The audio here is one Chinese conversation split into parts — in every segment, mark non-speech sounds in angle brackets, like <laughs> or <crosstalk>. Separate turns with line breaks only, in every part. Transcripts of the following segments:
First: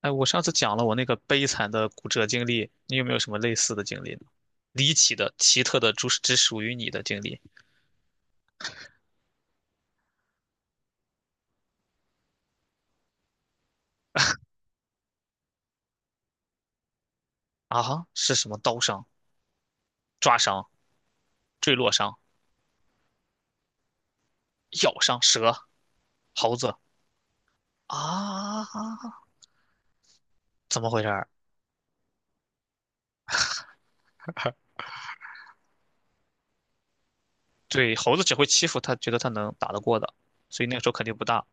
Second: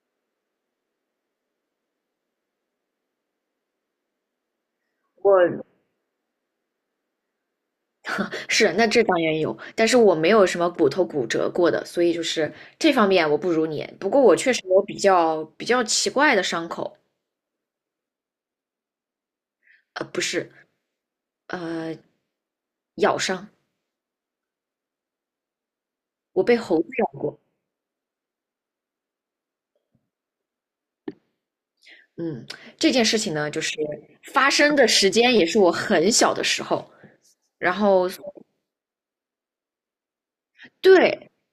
哎，我上次讲了我那个悲惨的骨折经历，你有没有什么类似的经历呢？离奇的、奇
我
特的，只属于你的经历。
是，那这当然有，但是我没有什么骨头骨折过的，所以就是这方面我不如你。不过我确实有比较奇怪的伤口，
啊哈？是什么刀伤、
不
抓
是，
伤、坠落
呃，
伤、
咬伤，
咬伤、蛇、
我
猴
被
子
猴子咬过。
啊？怎么回事儿？
嗯，这件事情呢，就是发生的时间也是我很小的时候，然
对，
后
猴子只会欺负他，觉得他能打得过的，所以那个时候肯定不
对，
大。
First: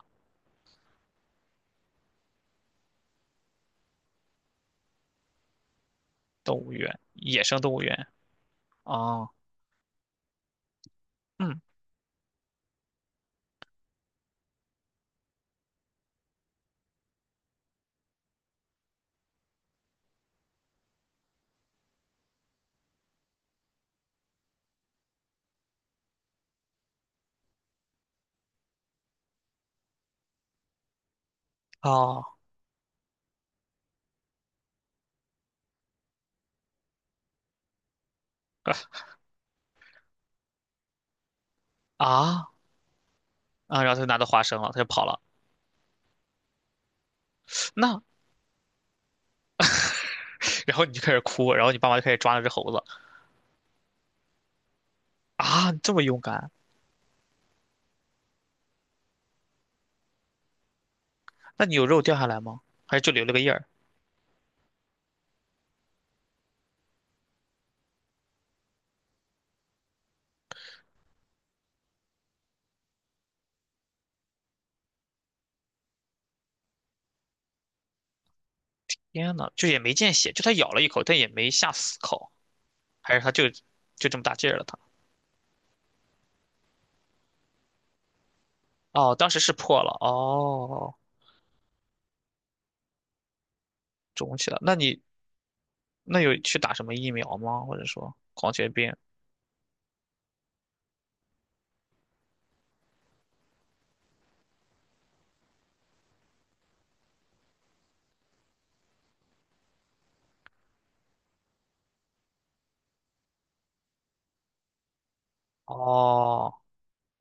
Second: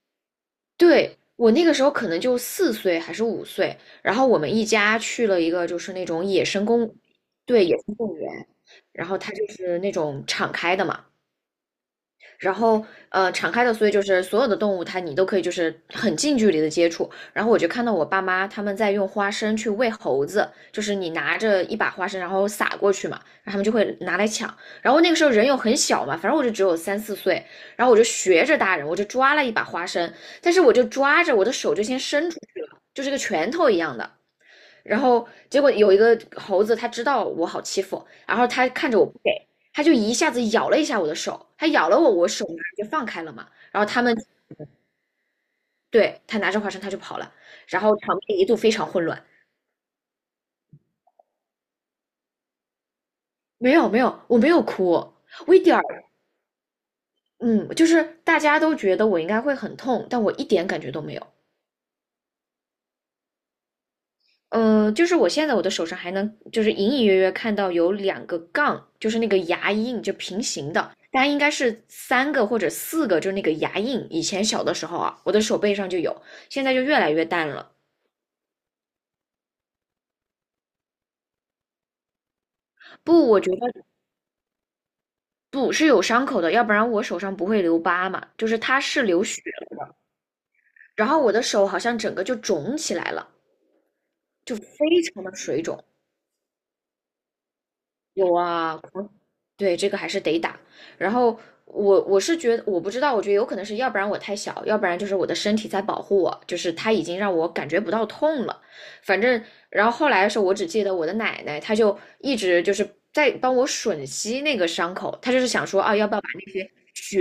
对，我那个时候可能就4岁还是5岁，然后我们一家去了一个就是那种野
动
生
物
公，
园，野生
对，
动
野
物
生
园
动物园，然后
啊。
它就是那种敞开的嘛，
嗯。
敞开的，所以就是所有的动物它你都可以就是很近距离的接触。然后我就看到我爸妈他们在用花生去喂猴子，就是你拿着一把花生然后撒过去嘛，然后他们就会拿来抢。然后那个时候人又很小嘛，反正我就只有3、4岁，然后我就学着大人，我就抓了一把花生，但是我就抓着我的手就先
哦。
伸出去了，就是个拳头一样的。然后结果有一个猴子，它知道我好欺负，然后它
啊
看着我不给，它就一下子咬了一下我的手，它咬了我，我手
啊，
马上就放开了嘛。
然
然
后
后
他
他
就
们
拿到花生了，他就跑了。
对它拿着花生，它就跑了，然后
那，
场面一度非常混乱。
然后你就开始哭，然后你爸妈就开始抓那只猴子。
没有没有，我没有哭，我一
啊，
点
你
儿，
这么勇敢。
嗯，就是大家都觉得我应该会很痛，但我一点感觉都没有。
那你有肉掉下来吗？还是就留了个印儿？
就是我现在我的手上还能，就是隐隐约约看到有2个杠，就是那个牙印，就平行的，大概应该是3个或者4个，就是那个牙印。以前小的时候啊，我的手背上就有，现在就越来越淡了。
天呐，就也没见血，就它咬了一口，但也没下死口，还是
不，
它
我
就
觉得
就这么大劲儿了它？
不是有伤口的，要不然我手上不会留疤嘛。就是它是
哦，
流
当时
血
是破
了，
了，哦，
然后我的手好像整个就肿起来了，
肿起
就
来。那
非
你
常的水肿。
那有去打什么疫苗吗？或者说
有
狂犬
啊，
病？
对，这个还是得打。然后我是觉得，我不知道，我觉得有可能是要不然我太小，要不然就是我的身体在保护我，就是它已经让我感觉不到痛了。反正，然后后来的时候，我只记得我的奶奶，她就一直就是在帮我吮吸那个伤口，她就是想说啊，要不要把那
哦，
些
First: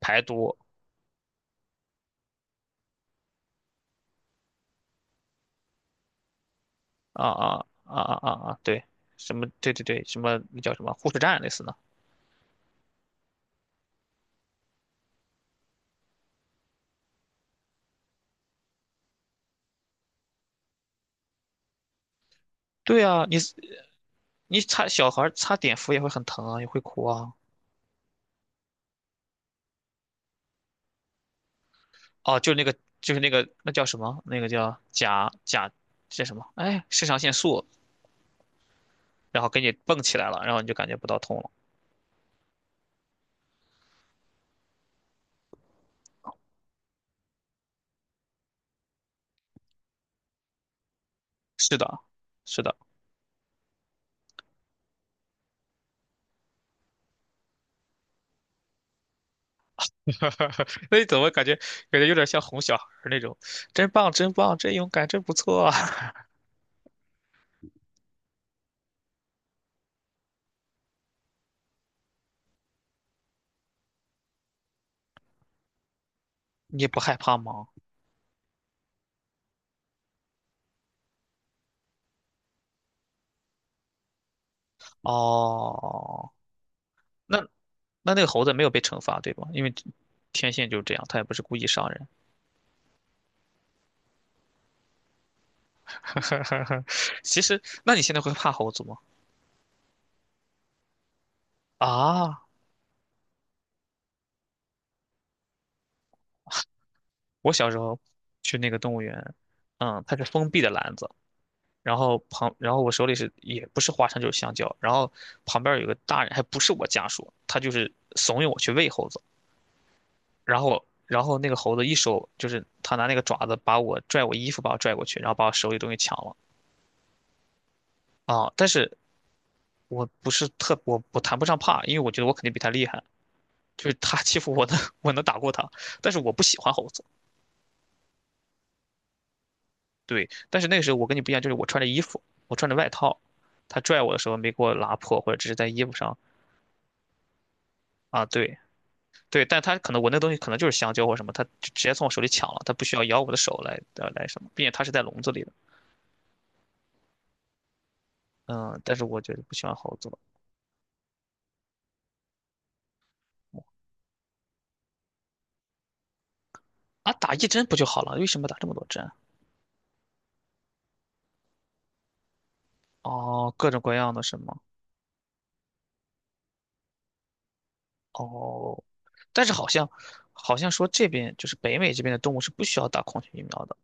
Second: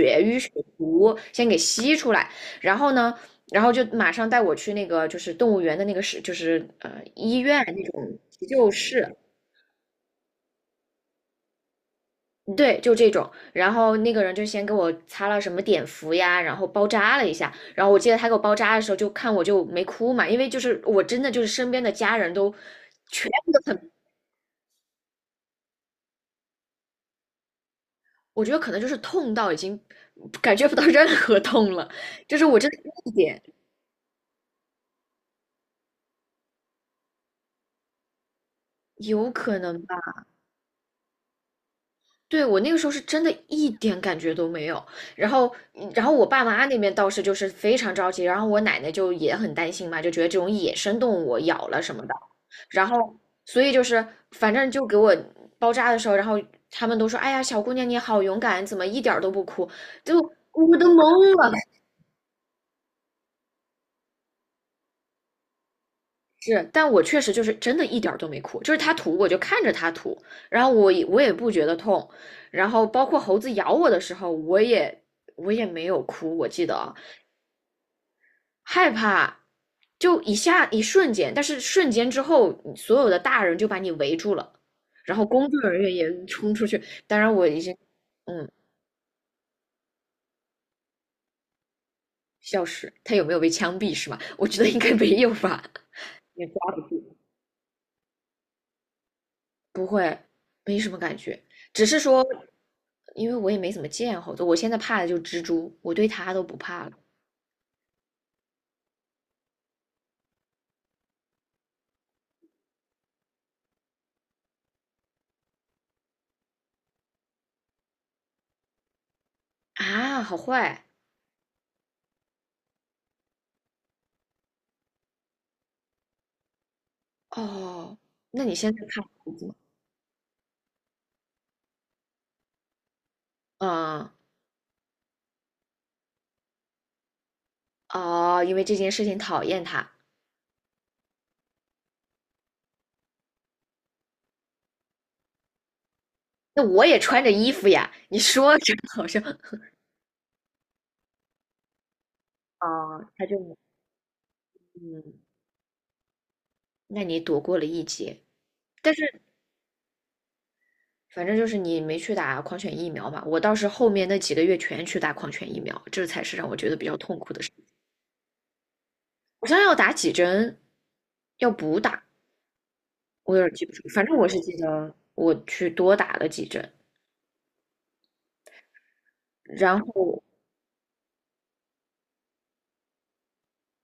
排
瘀血
毒。
毒先给吸出来。然后呢，然后就马上带我去那个就是动物园的那个是就是
啊
医
啊
院那
啊啊
种急
啊啊！
救
对，
室，
什么？对对对，什么那叫什么护士站类似的？
对，就这种。然后那个人就先给我擦了什么碘伏呀，然后包扎了一下。然后我记得他给我包扎的时候，就看我就没哭嘛，因为就是我真的就是身边的家人都
对啊，
全
你
部都很，
你擦小孩儿擦碘伏也会很疼啊，也会哭啊。
我觉得可能就是痛到已经感觉不到 <laughs> 任何痛了，就
哦，
是
就是
我
那
真
个，
的一
就是那
点
个，那叫什么？那个叫甲叫什么？哎，肾上腺素，
有
然后
可
给你
能
蹦起
吧。
来了，然后你就感觉不到痛了。
对，我那个时候是真的一点感觉都没有，然后，然后我爸妈那边倒是就是非常着急，然后我奶奶就也很担心嘛，就觉得这种野生动物咬
是
了什
的，
么的，
是的。
然后，所以就是反正就给我包扎的时候，然后他们都说，哎呀，小姑娘你好勇敢，怎么一点儿都不哭？就
<laughs>
我都
那
懵
你怎么感
了，
觉感觉有点像哄小孩儿那种？真棒，真棒，真勇敢，真不错。 <laughs>
是，但我确实就是真的一点儿都没哭，就是他吐我就看着他吐，然后我也不觉得痛，然后包括猴子咬我的时候，我也没有哭，我记得
你也
啊
不害怕吗？
害怕就一下一瞬间，但是瞬间之后，所有的大人就把你围住了，然后工作人员也
哦，
冲出去，当然
那
我已经
那那个猴
嗯
子没有被惩罚，对吧？因为天性就是这样，它也不是故意伤人。
笑死，他有没有被枪毙是吗？我觉得应该没有吧，
<laughs> 其实，那你现在会怕猴子吗？
不会，没什么感觉。只是说
啊，
因为我也没怎么见猴子，我现在怕的就是蜘蛛，我对它都不怕了
我小时候去那个动物园，嗯，它是封闭的篮子，然后旁，然后我手里是也不是花生就是香蕉，然后旁边有个大人，还不是我家属，他就是怂恿我去喂猴子，
啊，好
然后
坏
然后那个猴子一手就是他拿那个爪子把我拽我衣服把我拽过去，然后把我手里东西抢了。
哦。那
啊，
你
但
现在
是
怕猴子吗？
我不是特我我谈不上怕，因为我觉得我肯定比他厉害，就是
嗯，
他欺负我的 <laughs> 我能打过他，但是我不喜欢猴子。
哦，因为这件事情讨厌它。
对，但是那个时候我跟你不一样，就是我穿着衣服，我穿着外套，他拽我的时候没给我拉破，或者只是在衣服上。
那我也穿着衣服呀，你
啊，对
说着好像
对，但他可能我那东西可能就是香蕉或什么，他直接从我手里抢了，
啊，
他不需要咬
他
我的手
就
来来什么，并且他是在
嗯，
笼子里的。
那你躲过了一劫，
嗯，
但
但是我
是
觉得不喜欢猴子了。
反正就是你没去打狂犬疫苗嘛。我倒是后面那几个月全去打狂犬疫苗，这才是让我觉得比较
啊，
痛
打
苦
一
的事。
针不就好了？为什么打这么多针啊？
我想想要打几针，要补打，我有
哦，
点记
各
不
种
住，
各
反
样
正
的
我
什
是记
么。
得我去多打了几针。
哦，但是好
然
像
后
好像说这边就是北美这边的动物是不需要打狂犬疫苗的。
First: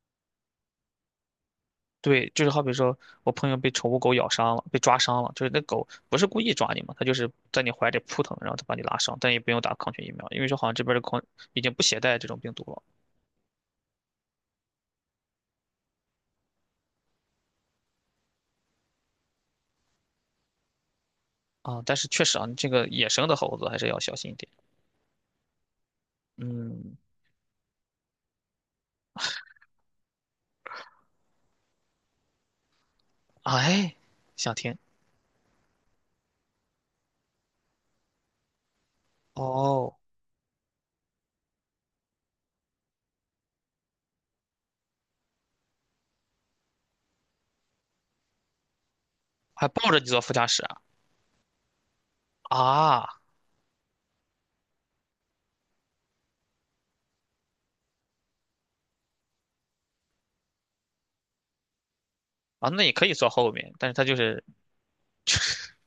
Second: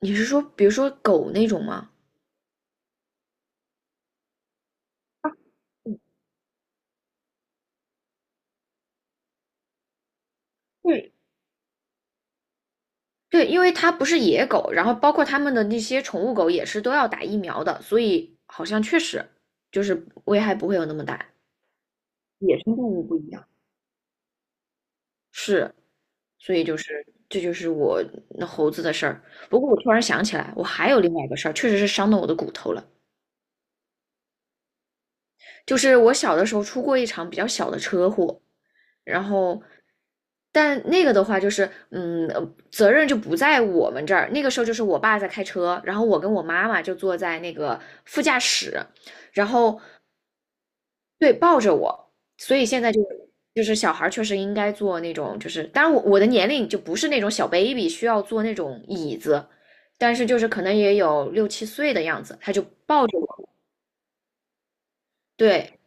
你是说，比如说狗那种吗？
对，就是好比说，我朋友被宠物狗咬伤了，被抓伤了，就是那狗不是故意抓你嘛，它就是在你怀里扑腾，然后它把你拉伤，但也不用打狂犬疫苗，因为说好像这边的
对，
狂已经不携带这种病毒了。
对，因为它不是野狗，然后包括它们的那些宠物狗也是都要打疫苗的，所以好像确实就是危害不会有那么大。
啊。但是确实啊，你
野
这
生动
个
物
野
不
生
一
的
样。
猴子还是要小心一点。
是，所以就
嗯，
是这就是我那猴子的事儿。不过我突然想起来，我还有另外一个事儿，确实是伤到我的骨头了。
哎，想听。
就是我小的时候出过一场比较小的车祸，然后，
哦，
但那个的话就是，嗯，责任就不在我们这儿。那个时候就是我爸在开车，然后我跟我妈妈就坐在那个副驾驶，然
还
后
抱着你坐副驾驶啊。
对，抱着我。所以现在就
啊，
就是小孩儿确实应该坐那种，就是当然我的年龄就不是那种小 baby 需要坐那种椅子，但是就是可能也有6、7岁的样子，他就
啊，那也可
抱
以
着
坐
我，
后面，但是它就是。
对，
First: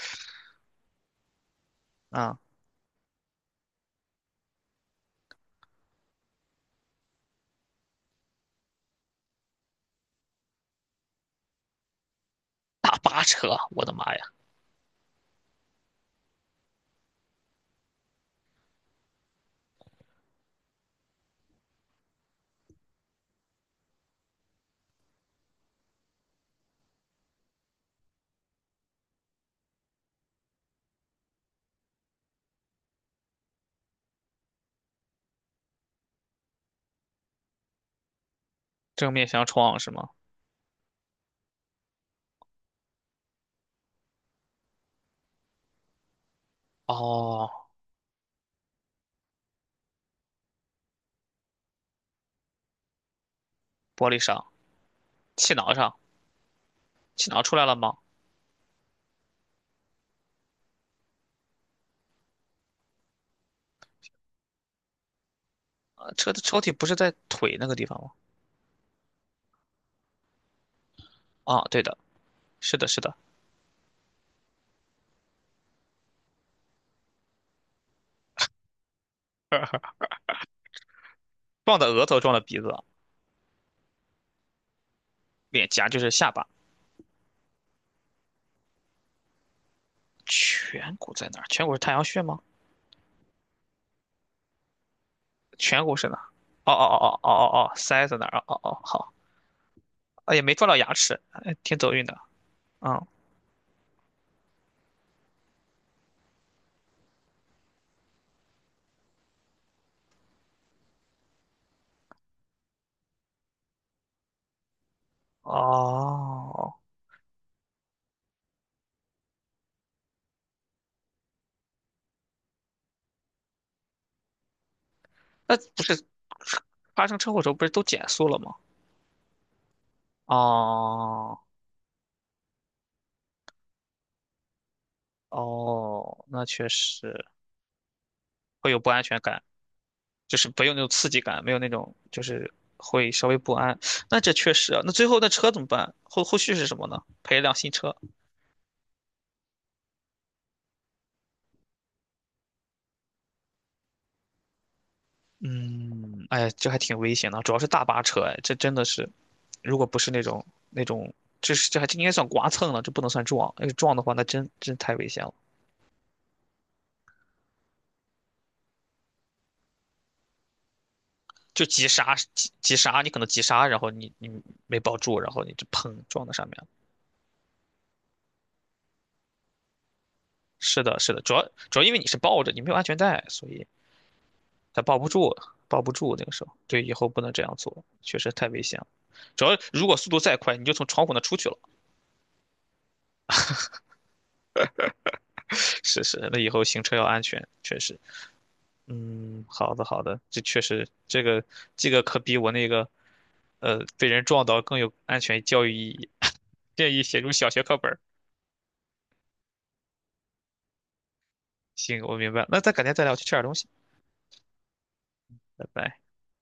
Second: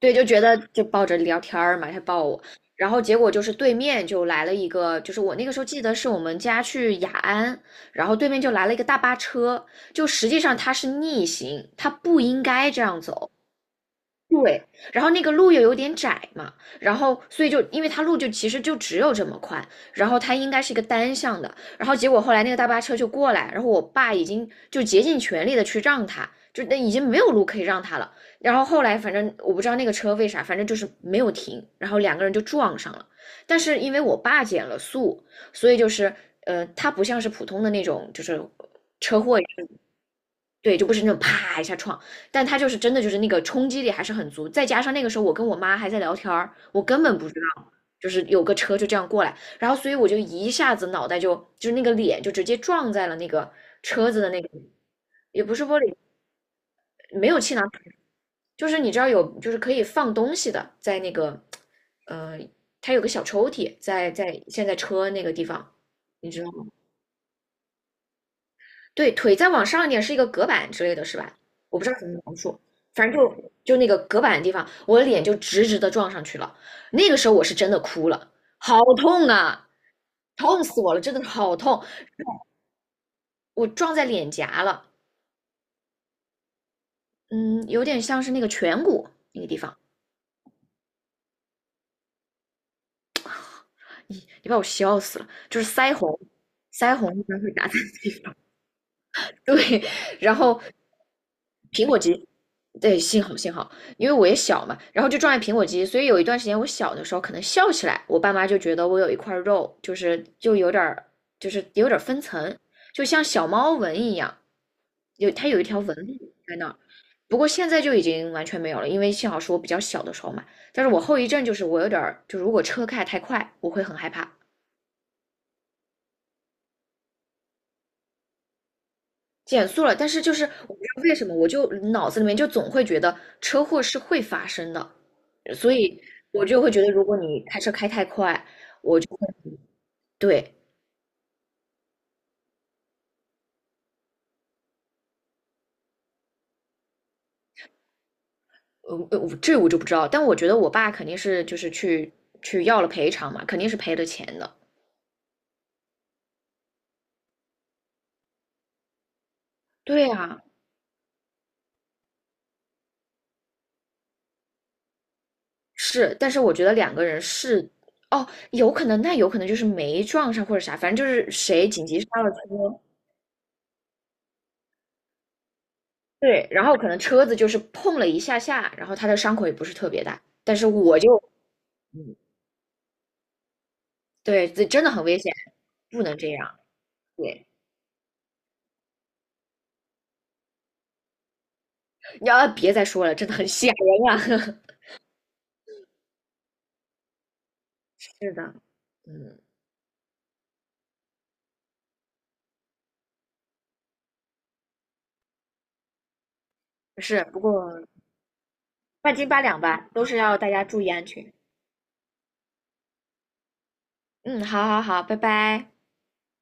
对，就觉得就抱着聊天儿嘛，他抱
啊、
我，然后结果就是对面就来了一个，就是我那个时候记得是我们家去雅安，然后对面就来了一个大巴车，就实际上它是逆行，它不应该这
大
样
巴
走，
车，我的妈呀，
对，然后那个路又有点窄嘛，然后所以就因为它路就其实就只有这么宽，然后它应该是一个单向的，然后结果后来那个大巴车就过来，然后我爸已经就竭尽全力的去让他，就那已经没有路可以让他了，然后后来反正我不知道那个车为啥，反正就是没有停，然后两个人就撞上了，但是因为我爸减了速，所以就是他不像是普通的那种就是
正
车
面
祸。
相撞是吗？
对，就不是那种啪一下撞，但他就是真的就是那个冲击力还是很足，再加上那个时候我跟我妈还在聊天儿，我根本不知
哦，
道，就是有个车就这样过来，然后所以我就一下子脑袋就就是那个脸就直接撞在了那个
玻
车
璃
子的那
上，
个，也
气
不是
囊
玻
上，
璃，没
气
有
囊出
气
来
囊，
了吗？
就是你知道有就是可以放东西的，在那个呃，它有个小抽屉在现在车那个地方，你
车的
知道
抽
吗？
屉不是在腿那个地方吗？
对，腿再往上一点是一个隔板之类的是吧？
啊，
我
对
不知
的，
道怎么描述，
是的，是
反
的，
正就那个隔板的地方，我的脸就直直的撞上去了。那个时候我是真的哭了，好痛啊，痛死我了，真的好
撞
痛！
的额头，撞的鼻子，
我撞在脸颊了，
脸颊就是下巴，
嗯，有点像是那个颧骨那个地方，
颧骨在哪儿？颧骨是太阳穴吗？
你把我笑死了，就是
颧
腮
骨是
红，
哪儿。哦哦
腮
哦
红
哦
一
哦
般会
哦
打
哦，
在
腮在哪儿？哦哦哦，好，
对，
啊
然
也没
后
撞到牙齿，哎，挺
苹
走
果
运的。
肌，对，
嗯，
幸好幸好，因为我也小嘛，然后就撞见苹果肌，所以有一段时间我小的时候可能笑起来，我爸妈就觉得我有一块肉，就是就有点儿就是有点儿分层，就像小猫纹一样，有它有一条纹路在那
哦，
儿。不过现在就已经完全没有了，因为幸好是我比较小的时候嘛。但是我后遗症就是我有点儿，就如果车开太快，我会很害怕。
那不是发生车祸的时候不是都减速了吗？
减速了，但是就是我不知道为什么，
哦
我就脑子里面就总会觉得车祸是会发生的，所以
哦，
我
那
就
确
会觉得，如果
实
你开车开太快，
会有不安全感。就是
对，
不用那种刺激感，没有那种就是会稍微不安。那这确实啊，那最后那车怎么办？后续是什么呢？赔一辆新车。
这我就不知道，但我觉得我爸肯定是就是去要了赔偿嘛，肯定是赔了钱的。
嗯，哎呀，这还挺危险的啊，主要是大巴车，哎，这真的是，如果不
对
是那
啊，
种那种，这是这还这应该算刮蹭了，这不能算撞，要是撞的话，那真真太危险了。
是，但是我觉得两个人是，哦，有可能，那有可能就是没撞上或者啥，反正就是
就
谁紧
急
急
刹，
刹了
急急
车，
刹，你可能急刹，然后你没抱住，然后你就砰撞到上
对，
面
然
了。
后可能车子就是碰了一下下，然后他的伤口也不是特别大，但是
是的，
我
是的，
就
主要因为你是抱着，你没有安全带，所以
对，这
他
真的
抱
很
不
危险，
住，抱不
不
住
能
那
这
个时候。
样。
对，以后不能这
对，
样做，确实太危险了。主要如果速度再快，你就从窗户那出去了。
你要别再说了，真的很吓人啊。
<laughs> 是是，那以后行车要安全，确实。
<laughs> 是的，嗯，
嗯，好的好的，这确实这个可比我那个，被人撞到更有安全教育意义。<laughs> 建议写
是，
入
不
小学课
过
本儿。
半斤八两吧，都是要大家注意安全。
行，我明白了。那咱改天再聊，我去吃点东西，
嗯，好好好，拜
拜
拜。
拜。